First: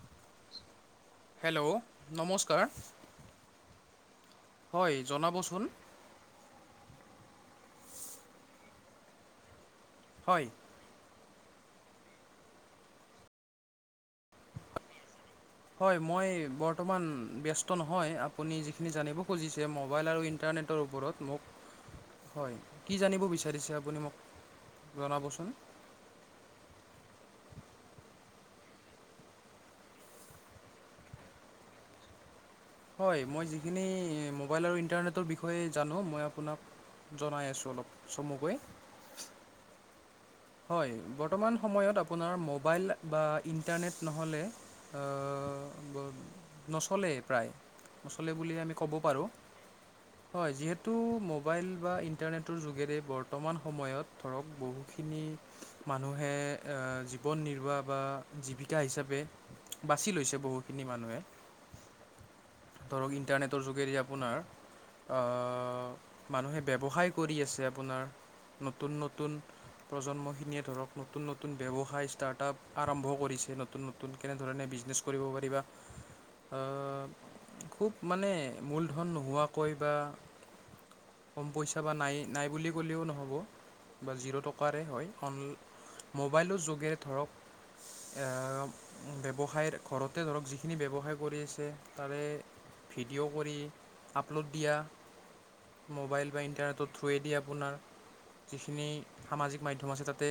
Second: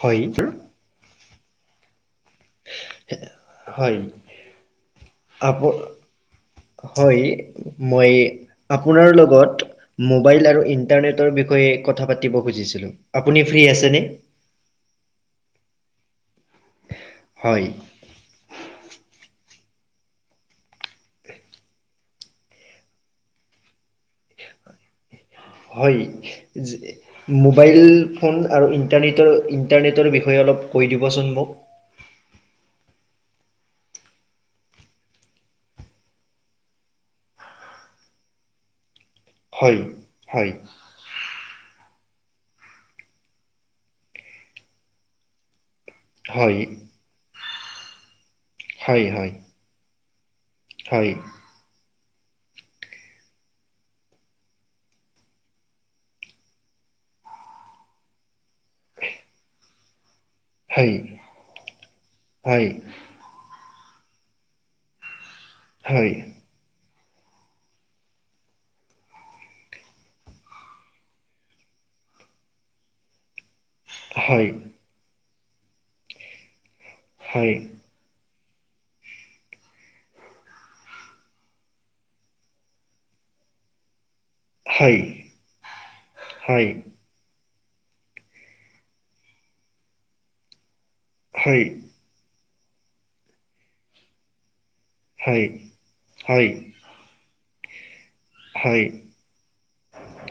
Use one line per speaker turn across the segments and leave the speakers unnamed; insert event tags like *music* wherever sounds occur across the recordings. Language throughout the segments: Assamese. হয় ইটো
হেল্ল' নমস্কাৰ
হয়
হয়
আপ
জনাবচোন
হয়, মই আপোনাৰ লগত
হয়
ম'বাইল আৰু ইন- ইন্টানেটৰ বিষয়ে কথা পাতিব খুজিছিলো আপুনি ফ্ৰী আছে নে?
হয়, মই বৰ্তমান
হয়
ব্যস্ত নহয় আ- আপুনি যিখিনি জানিব খুজিছে ম'বাইল আৰু ইণ্টাৰনেটৰ ওপৰত মোক হয় কি জানিব বিচাৰিছে আপুনি মোক জনাবচোন
হয় মোবাইল ফোন আৰু ইণ্টাৰনেটৰ ইণ্টাৰনেটৰ বিষয়ে অলপ কৈ দিবচোন মোক
হয়, মই যিখিনি ম'বাইল আৰু ইণ্টাৰনেটৰ বিষয়ে জানো মই আপোনাক জনাই আছোঁ অলপ চমুকৈ
হয় হয়
হয়, বৰ্তমান সময়ত আপোনাৰ ম'বাইল বা ইণ্টাৰনেট নহ'লে অ ব
হয়
নচলে প্ৰায় নচলে বুলিহে আমি ক'ব
হয়
পাৰোঁ। হয় যিহেতু
হয়
ম'বাইল বা ইণ্টাৰনেটৰ যোগেৰে বৰ্তমান সময়ত ধৰক বহু খিনি মানুহে আ জীৱন নিৰ্বাহ বা জীৱিকা হিচাপে বাছি লৈছে বহুখিনি
হয়
মানুহে,
হয় হয়
ধৰক ইণ্টাৰনেটৰ যোগেদি আপোনাৰ,
হয়
মানুহে ব্যৱসায় কৰি আছে আপোনাৰ, নতুন নতুন প্ৰজন্মখিনিয়ে ধৰক নতুন নতুন ব্যৱসায় ষ্টাৰ্টআপ আৰম্ভ কৰিছে। নতুন নতুন
হয়
কেনেধৰণে বিজনেছ কৰিব পাৰিবা।
হয়।
মানে মূলধন নোহোৱাকৈ বা কম পইচা বা নাই নাই বুলি ক'লেও নহ'ব বা জিৰ' টকা কোৱাৰে হয় অন মোবাইলৰ
হয়
যোগেৰে ধৰক ব্যৱসায়ৰ ঘৰতে ধৰক যিখিনি ব্যৱসায় কৰি আছে।
হয়
তাৰে ভিডিঅ' কৰি আপলোড দিয়া।
হয়।
মোবাইল বা ইণ্টাৰনেটৰ থ্ৰুৱেদি আপোনাৰ
হয়
যিখিনি সামাজিক মাধ্যম আছে তাতে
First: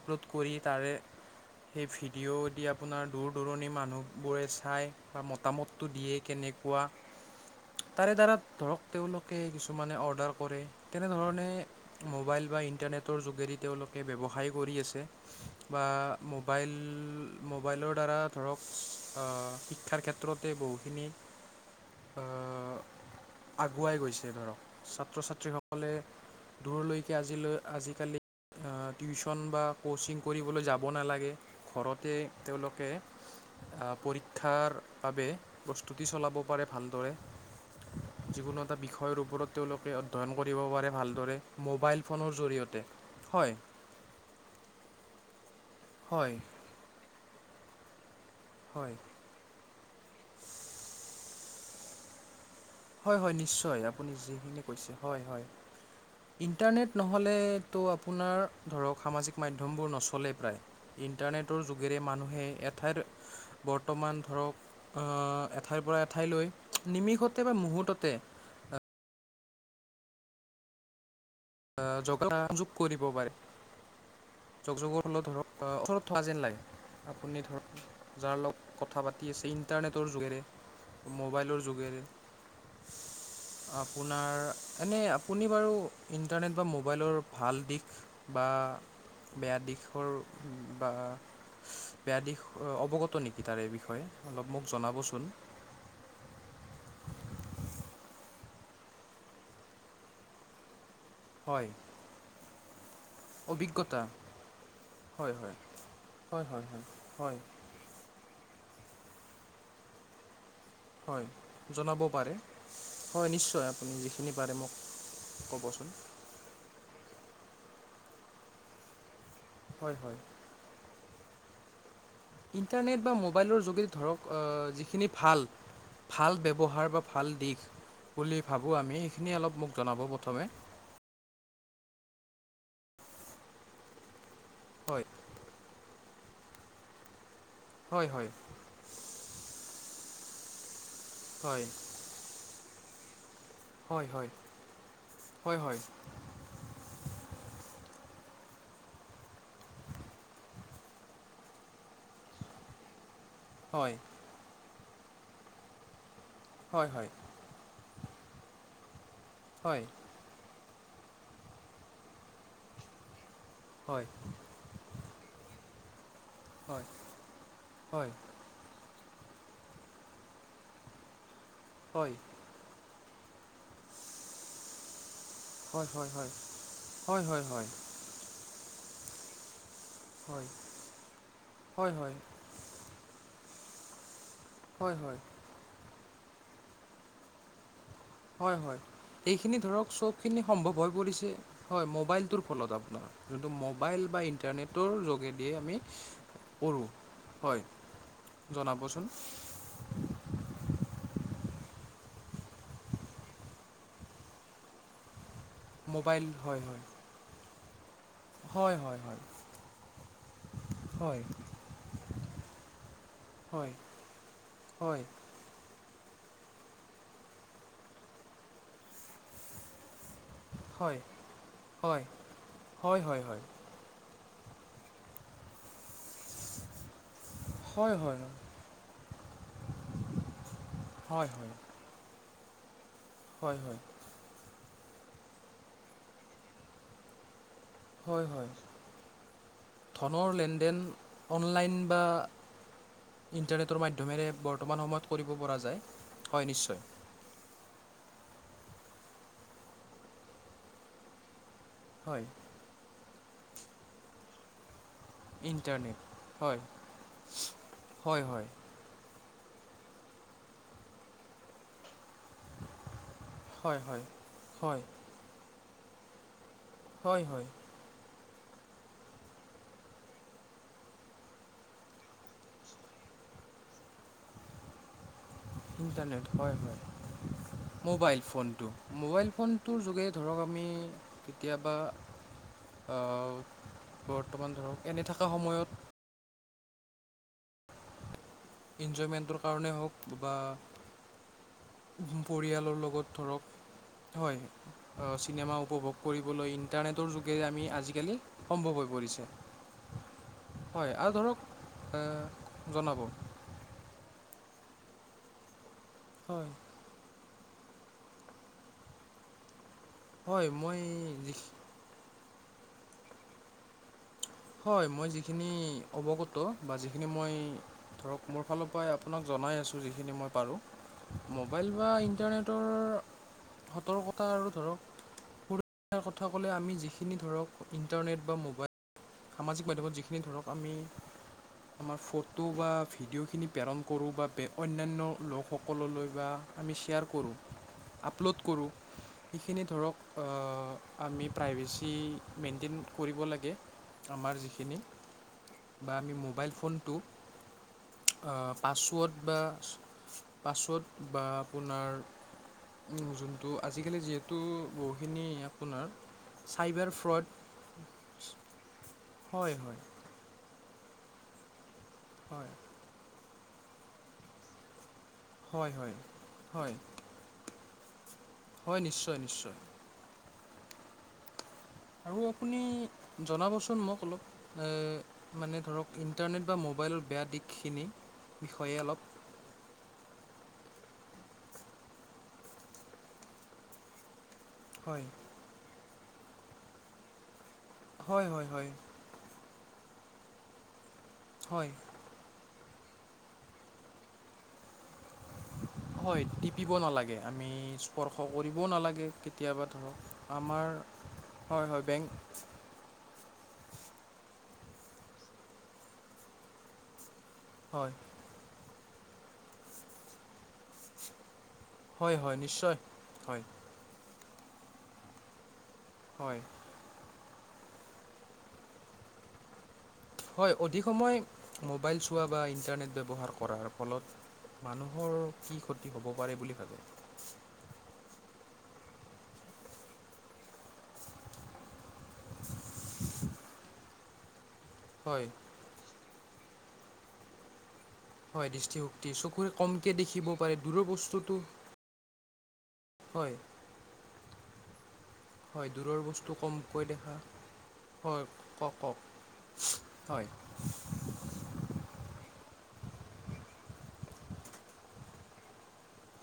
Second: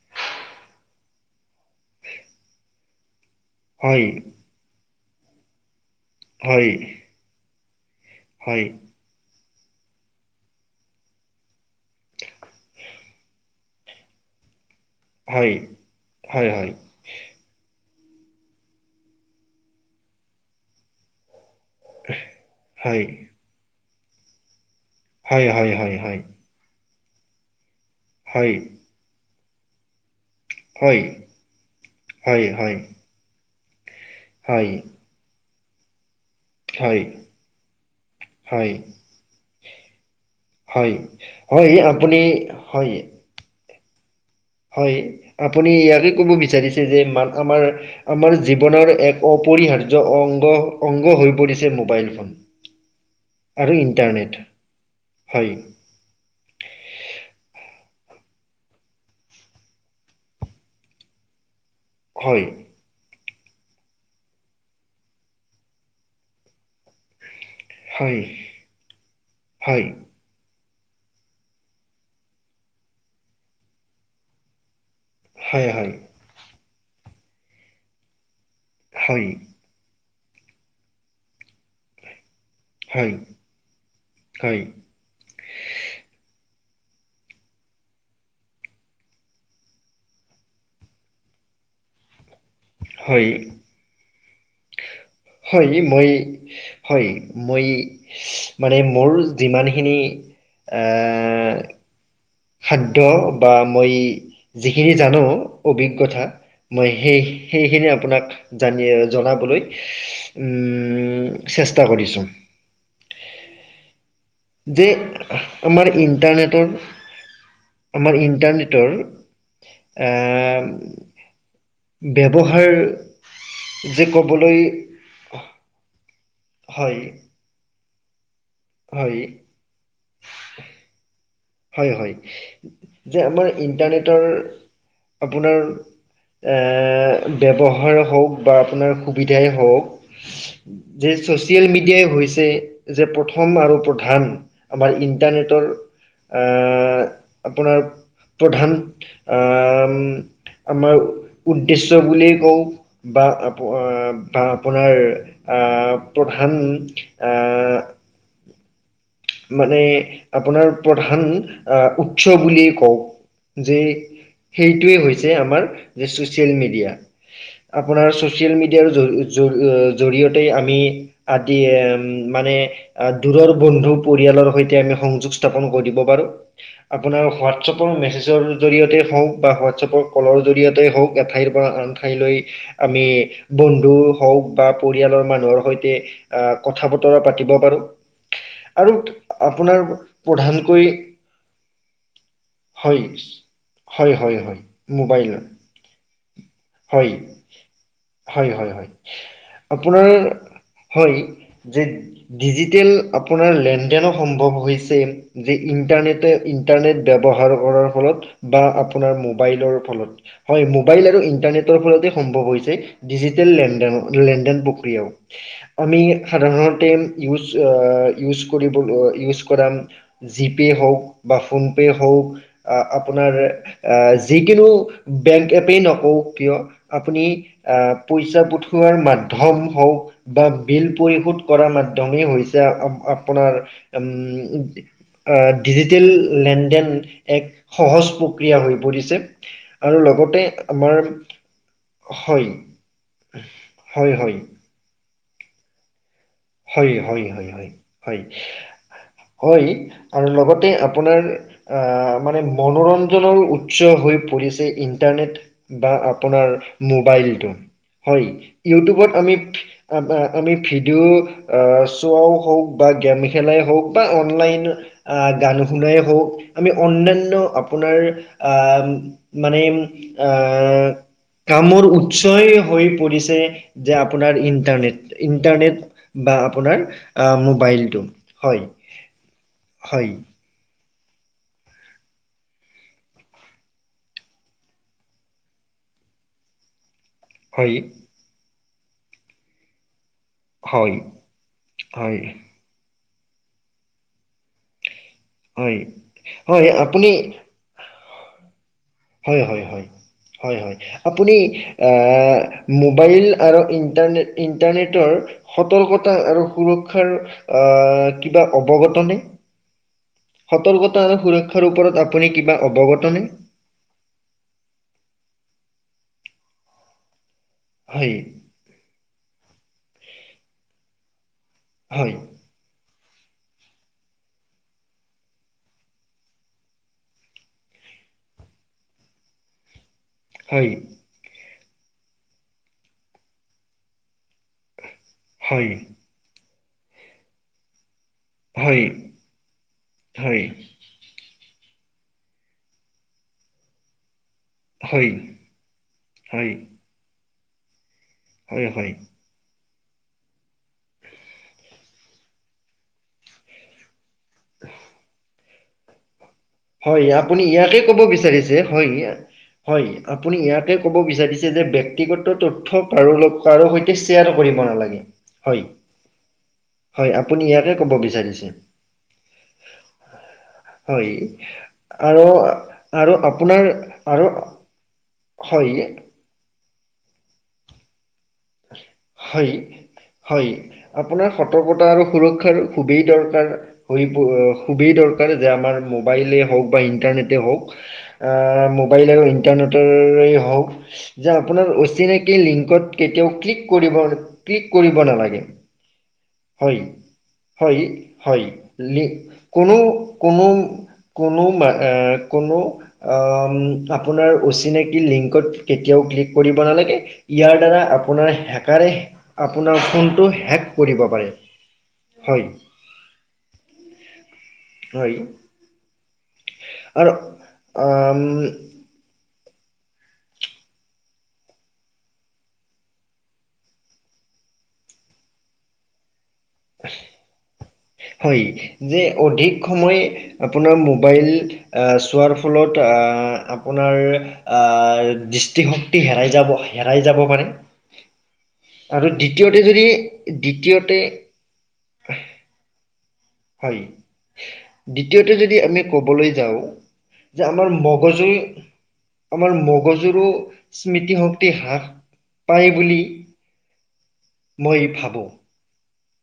আপলোড কৰি তাৰে সেই ভিডিঅ' দি আপোনাৰ দূৰ দূৰণি
হয়
মানুহবোৰে চায় বা মতামতটো দিয়ে কেনেকুৱা তাৰে দ্বাৰা ধৰক তেওঁলোকে কিছুমানে অৰ্ডাৰ কৰে তেনেধৰণে মোবাইল বা ইণ্টাৰনেটৰ যোগেদি তেওঁলোকে ব্যৱসায় কৰি আছে। বা মোবাইল মোবাইলৰ দ্বাৰা ধৰক শিক্ষাৰ ক্ষেত্ৰতে বহুখিনি আহ,
হয়।
আগুৱাই গৈছে ধৰক ছাত্ৰ-ছাত্ৰীসকলে দূৰলৈকে আজিলৈ আজিকালি টিউচন বা ক'চিং কৰিবলৈ যাব নালাগে ঘৰতে তেওঁলোকে পৰীক্ষা পৰীক্ষাৰ বাবে প্ৰস্তুতি চলাব পাৰে। ভালদৰে যিকোনো এটা বিষয়ৰ ওপৰত তেওঁলোকে অধ্যয়ন কৰিব পাৰে ভালদৰে মোবাইল
আপুনি
ফোনৰ জৰিয়তে
হয়,
হয়।
হয় আপুনি ইয়াকে ক'ব
হয়
বিচাৰিছে যে মাধমাৰ আমাৰ আমাৰ জীৱনৰ
হয়
এক অপৰিহাৰ্য অ অংগ অংগ হৈ পৰিছে মোবাইল ফোন।
হয় হয়
আৰু
নিশ্চয় আপুনি
ইণ্টাৰনেট
যিখিনি কৈছে হয় হয়। ইণ্টাৰনেট নহ'লেতো আপোনাৰ ধৰক সামাজিক মাধ্যমবোৰ নচলেই প্ৰায়। ইণ্টাৰনেটৰ যোগেৰে মানুহে
হয়,
এড এঠাইৰ বৰ্তমান ধৰক এঠাইৰ পৰা এঠাইলৈ নিমিষত
হয়, হয়।
যোগা যোগ কৰিব পাৰে, যোগ যোগৰ হলেও ধৰক
হয়, হয়,
কেনেকুৱা যেন আপুনি ধৰক যাৰ লগ কথা পাতি আছে। ইণ্টাৰনেটৰ যোগেৰে মোবাইলৰ যোগেৰে
হয়, হয়,
আপোনাৰ
হয়,
এনেই আপুনি বাৰু ইণ্টাৰনেট বা মোবাইলৰ ভাল দিশ বা বেয়া দিশৰ বা বেয়া দিশ অৱগত
হয়।
নেকি তাৰ এই বিষয়ে অলপ মোক জনাবচোন।
হয় মই হয় মই মানে মোৰ যিমানখিনি
হয়।
খাদ্য বা মই
অভিজ্ঞতা
যিখিনি জানো
হয় হয়
অভিজ্ঞতা
হয় হয় হয়
মই সেই
হয়
সেইখিনি আপোনাক জানি জনাবলৈ
হয়,
চেষ্টা
জনাব
কৰিছোঁ
পাৰে, হয় নিশ্চয় আপুনি যিখিনি পাৰে মোক -
যে আমাৰ ইণ্টাৰনেটৰ - আমাৰ ইণ্টাৰনেটৰ
হয়
এ
হয়
-
ইণ্টাৰনেট বা মোবাইলৰ যোগেদি
যে
ধৰক
ক'বলৈ
যিখিনি ভাল - ভাল ব্যৱহাৰ
হয়
বা ভাল দিশ বুলি ভাবোঁ আমি
হয়
সেইখিনি অলপ মোক জনাব প্ৰথমে।
হয় হয়। যে আমাৰ ইণ্টাৰনেটৰ -
হয়।
আপোনাৰ, এ ব্যৱহাৰ
হয় হয়
হওক বা আপোনাৰ - সুবিধাই হ‌ওক, যে
হয়
ছ'চিয়েল মিডিয়াই হৈছে যে প্ৰথম - প্ৰথম আৰু
হয়
প্ৰধান
হয়
আমাৰ
হয় হয়
ইণ্টাৰনেটৰ - এ আপোনাৰ প্ৰধান - আ আমাৰ উদ্দেশ্য বুলিয়েই কওঁ বা
হয়
- বা আপোনাৰ প্ৰধান
হয় হয়
আ -
হয়
মানে
হয়
আপোনাৰ প্ৰধান আহ উৎস বুলিয়েই কওঁ। যে
হয়
সেইটোৱেই হৈছে আমাৰ যে ছ'চিয়েল
হয়
মিডিয়া।
হয়
আপোনাৰ ছ'চি - ছ'চিয়েল মিডিয়াৰ জ জৰি জৰিয়তে আমি আদি
হয়
মানে - আ দূৰৰ বন্ধু - পৰিয়ালৰ সৈতে আমি সংযোগ স্থাপন
হয় হয়
কৰিব
হয়
পাৰোঁ।
হয় হয় হয় হয়
আপোনাৰ
হয়
ৱাট‌এপৰ মেচেজৰ - জৰিয়তে হওক বা হোৱাটছএপৰ কলৰ জৰিয়তে হওক এঠাইৰ পৰা
হয়
আন ঠাইলৈ। আমি বন্ধু হওক বা
হয়
পৰিয়ালৰ মানুহৰ সৈতে - কথা বতৰা পাতিব পাৰোঁ।
হয় হয়, এইখিনি ধৰক চবখিনি সম্ভৱ
প্ৰধানকৈ
হৈ পৰিছে হয় মোবাইলটোৰ ফলত
হয়
আপোনাৰ। যোনটো মোবাইল
হয়
বা
হয় হয়
ইণ্টাৰনেটৰ
মোবাইল
যোগেদিয়ে আমি কৰোঁ
হয়
হয়।
হয় হয় হয়
জনাবচোন।
আপোনাৰ হয়, যে ডিজিটেল আপোনাৰ - লেন দেনো সম্ভৱ হৈছে যে
মোবাইল
ইন্টাৰনেটে
হয় হয়
ইন্টাৰনেট ব্যৱহাৰ কৰাৰ ফলত। বা
হয় হয়
আপোনাৰ মোবাইলৰ ফলত। হয় মোবাইল
হয়
আৰু ইণ্টাৰনেটৰ ফলতে সম্ভৱ হৈছে। ডিজিটেল
হয়
লেনদেন লেনদেন মোৰ প্ৰিয়।
হয়
আমি সাধাৰণতে ইউচ্ ইউচ্ কৰিবল এ ইউচ্ - ইউচ্ কৰা জি পে
হয়
হ‌ওক বা ফোন পে
হয়
হওক আ আ
হয় হয় হয় হয়
আপোনাৰ - অ যিকোনো বেংক এপেই নহ‌ওক - হওক কিয় আপুনি আহ
হয় হয়
পইচা পঠোৱাৰ মাধ্যম হওক। বা বিল
হয় হয়
পৰিশোধ কৰাৰ মাধ্যমেই হৈছে আপোনাৰ
হয় হয়
- আ ডিজিটেল লেনদেন এক - সহজ
হয় হয়
প্ৰক্ৰিয়া হৈ পৰিছে। আৰু
ধনৰ
লগতে
লেনদেন
আমাৰ,
অনলাইন বা
হয়।
ইণ্টাৰনেটৰ
হয়,
মাধ্যমেৰে
হয়।
বৰ্তমান সময়ত কৰিব পৰা যায়।
হয়, হয়, হয়, হয়। হয়। হয় আৰু লগতে আপোনাৰ আ
হয়
মানে - মনোৰঞ্জনৰ উৎস হৈ পৰিছে ইন - ইন্টাৰনেট বা
ইণ্টাৰনেট
আপোনাৰ
হয়
মোবাইলটো, হয়। ইউটিউবত আমি আ আমি ভিডিঅ' চোৱাও হওক বা গেম খেলাই
হয়
হওক
হয়
বা অনলাইন
হয়
আহ গান শুনাই হওক - আমি
হয়
অন্যান্য
হয়
আপোনাৰ আহ মানে আহ - কামৰ উৎসই হৈ পৰিছে যে আপোনাৰ ইণ্টাৰনেট, ইণ্টাৰনেট।
ইণ্টাৰনেট
বা
হয়,
আপোনাৰ আহ,
হয়।
মোবাইলটো
মোবাইল
হয়
ফোনটো, মোবাইল ফোনটোৰ যোগে
হয়
ধৰক আমি কেতিয়াবা আ বৰ্তমান ধৰক এনে থকা সময়ত
কৰি
ইঞ্জয়মেন্তৰ কাৰণে হওক বা
হয়। হয়
পৰিয়ালৰ লগত ধৰক, হয়। আঁ চিনেমা
হয়
উপভোগ কৰিবলৈ
হয় আপুনি
ইণ্টাৰনেটৰ যোগে আমি আজিকালি সম্ভৱ হৈ পৰিছে।
হয় হয় হয় হয়, হয়।
আৰু
আপুনি
ধৰক
আ
আহ, জনাব
মোবাইল আৰু ইণ্টাৰনেট, ইণ্টাৰনেটৰ সতৰ্কতা আৰু
হয়
সুৰক্ষাৰ আঁ কিবা অৱগত নে?
হয় মই
সতৰ্কতা আৰু
যি
সুৰক্ষাৰ ওপৰত আপুনি কিবা অৱগতনে?
হয়, মই যিখিনি অৱগত বা যিখিনি মই
হয়
ধৰক মোৰ এফালৰপৰাই আপোনাক জনাই আছোঁ যিখিনি মই পাৰোঁ। মোবাইল বা
হয়
ইণ্টাৰনেট টৰ সতৰ্কতা আৰু ধৰক সুৰক্ষাৰ কথা ক'লে আমি যিখিনি ধৰক ইণ্টাৰনেট বা ম'বাইল সামাজিক মাধ্যমত যিখিনি ধৰক
হয়
আমি আমাৰ ফটো বা ভিডিঅ'খিনি প্ৰেৰণ কৰোঁ বা অন্যান্য
হয়
লোকসকললৈ বা আমি শ্বেয়াৰ কৰোঁ, আপলোড কৰোঁ
হয়
সেইখিনি ধৰক
হয়
আ আমি প্ৰাইভেচি মেইনটেইন কৰিব লাগে। আমাৰ যিখিনি
হয়
বা আমি মোবাইল
হয়
ফোনটোক
হয় হয়
পাছৱৰ্ড বা পাছৱৰ্ড বা আপোনাৰ উম, যোনটো আজিকালি যিহেতু বহুখিনি আপোনাৰ চাইবাৰ
হয়,
ফ্ৰড
আপুনি ইয়াকে ক'ব বিচাৰিছে হয়, হয়। আপুনি ইয়াকে ক'ব বিচাৰিছে যে ব্যক্তিগত
হয়
তথ্য কাৰো লগ্ কাৰো সৈতে চেয়াৰ কৰিব নালাগে। হয়, হয় আপ্ আপুনি ইয়াকে ক'ব বিচাৰিছে?
হয়, নিশ্চয় নিশ্চয়।
হয়
আৰু আপুনি
আৰু আপোনাৰ
জনাবচোন মোক অলপ
আৰু
আ মানে ধৰক
হয়
ইণ্ট ইণ্টাৰনেট বা মোবাইলৰ বেয়া দিশখিনিৰ বিষয়ে অলপ।
হয়। হয়, আপোনাৰ সতৰ্কতা আৰু সুৰক্ষাৰ খুবেই দৰকাৰ হৈ প ' খুবেই
হয়
দৰকাৰ যে আমাৰ মোবাইলেই হওক বা ইণ্টাৰনেটেই হওক
হয় হয় হয়
আ পাৰিলে আক ' ইণ্টাৰনেটৰেই হওক যে আপোনাৰ
হয়
অচিনাকি লিংকত কেতিয়াও ক্লিক কৰিবৰ ক্লিক কৰিব নালাগে।
হয়, টিপ্ টিপিব
হয়।
নালাগে, আমি
হয়
স্পৰ্শ
হয়
কৰিবও
লি
নালাগে। কেতিয়াবা
কোনো
ধৰক
কোনো
আমাৰ
কোনো
হয়
মা
হয়
এ
বেংক
কোনো আ ম আপোনাৰ অচিনাকি লিংকত কেতিয়াও ক্লিক কৰিব নালাগে। ইয়াৰ দ্বাৰা
হয়
আপোনাৰ হেকাৰে আপোনাৰ ফোনটো হেক কৰিব। পাৰে
হয়, হয় নিশ্চয় হয়।
হয়।
হয়।
আৰু অওম
হয় অধিক সময় মোবাইল চোৱা বা ইণ্টাৰনেট ব্যৱহাৰ কৰাৰ ফলত মানুহৰ কি ক্ষতি হ'ব পাৰে বুলি ভাবে
হয়ঁ যে অধিক সময় আপোনাৰ মোবাইল চোৱাৰ ফলত অঅ আপোনাৰ আ
হয়
দৃষ্টিশক্তি হেৰাই যাব হেৰাই যাব পাৰে।
হয় দৃষ্টিশক্তি
আৰু
চকুৰে
দ্বিতীয়তে যদি
কমকে দেখিব পাৰে দূৰৰ
দ্বিতীয়তে
হয়ঁ!
হয়ঁ! দ্বিতীয়তে যদি
হয়
আমি
দূৰৰ
ক'বলৈ
বস্তু
যাওঁ
কমকৈ দেখা
যে আমাৰ
হয়
মগজুুৰ
কওক কওক
আমাৰ মগজুৰো
হয়
স্মৃতিশক্তি হ্ৰাস পায় বুলি মই ভাবোঁ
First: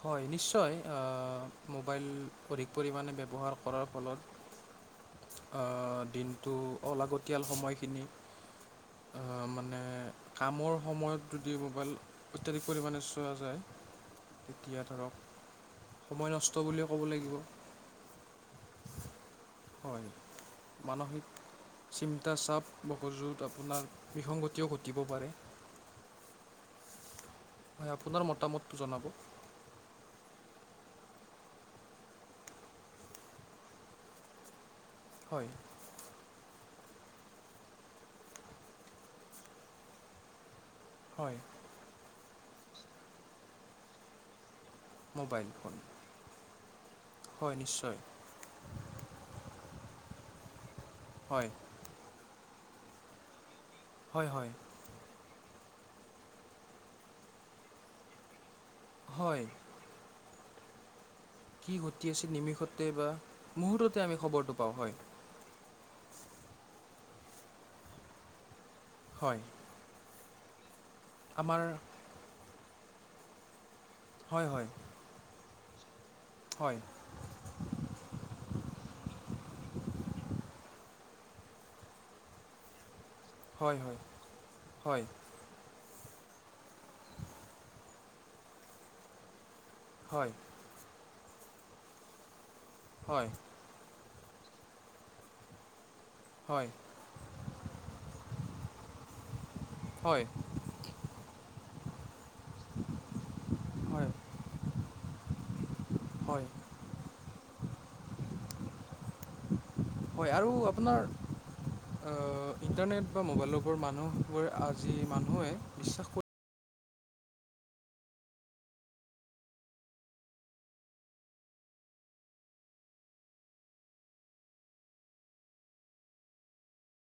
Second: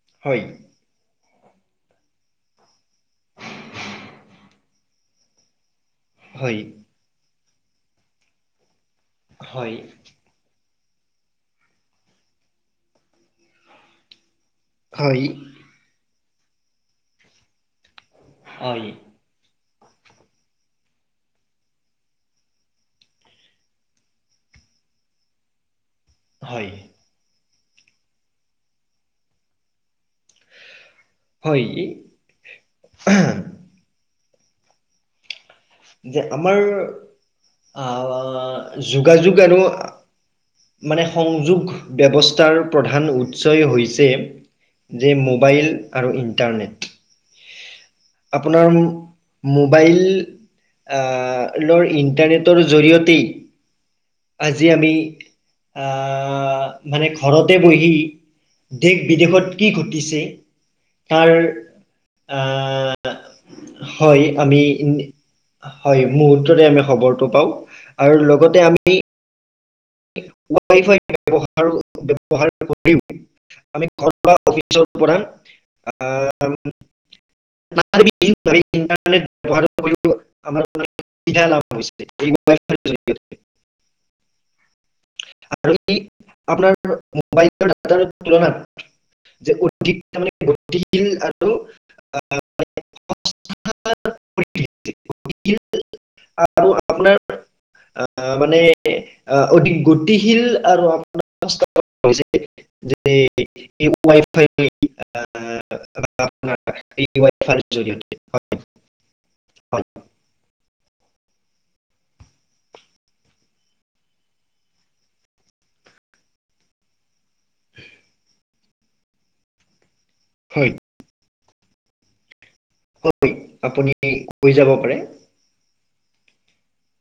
হয়ঁ!
হয়
নিশ্চয় মোবাইল অধিক পৰিমাণে ব্যৱহাৰ কৰাৰ ফলত অঁ! দিনটো
হয়
অলাগতিয়াল সময়খিনি আ
হয়
মানে কামৰ সময়ত যদি মোবাইল অত্যাধিক পৰিমাণে চোৱা যায় তেতিয়া ধৰক
হয়
সময় নষ্ট বুলিয়ে ক'ব লাগিব।
হয়ঁ!
হয়ঁ! মানসিক চিন্তা চাপ মকজুত আপোনাৰ বিসংগতিও ঘটিব পাৰে।
হয়ঁ!
হয়ঁ! আপোনাৰ মতামতটো জনাব।
হয়ঁ! ই এহে
হয়ঁ!
যে আমাৰ আহ যোগাযোগ আৰু মানে
হয়
সংযোগ ব্যৱস্থাৰ প্ৰধান উৎসয় হৈছে যে মোবাইল আৰু ইণ্টাৰনেট
হয়ঁ! নিশ্চয়।
আপোনাৰ
হয়
মোবাইললৰ ইণ্টাৰনেট জৰিয়তে
হয় হয়
আজি আমি আহ মানে ঘৰতে বহি দেশ
হয়
বিদেশত কি ঘটিছে তাৰ
কি ঘটি আছিল
আ আ
নিমিষতে বা মুহূৰ্ততে
হয়ঁ!
খবৰটো
আমি
পাওঁ হয়
হয়ঁ মুহূৰ্ততে আমি খবৰটো পাওঁ আৰু লগতে আমি
হয়ঁ!
ৱাইফাই ব্যৱহাৰ কৰিম আমি ঘৰৰপৰা
হয় হয়
অফিচত প্ৰধান আ
হয়
চাৰি দিন ইণ্টাৰনেট ব্যৱহাৰ কৰিব আমাৰ পৰা এতিয়া লাভ হৈছে এই ম'বাইল ফোন জৰিয়তে
হয়ঁ হয়ঁ হয়ঁ।
আৰু ই আপোনাৰ মোবাইল তুলনাত যে ওট অধিক
হয় হয়
তাৰমানে গতিশীল আৰু আহ
হয়ঁ!
*unintelligible* আৰু আপোনাৰ আহ মানে আহ,
হয়
অধিক গতিশীল আৰু *unintelligible* যেনে এই
হয়
ৱাইফাই আ আপোনাৰ
হয়
এই ৱাইফাই জৰিয়তে হয় হয়
হয় আৰু আপোনাৰ আ ইণ্টাৰনেট বা মোবাইলৰ ওপৰত মানুহবোৰে আজি মানুহে বিশ্বাস কৰে
হয় হয় আপুনি কৈ যাব পাৰে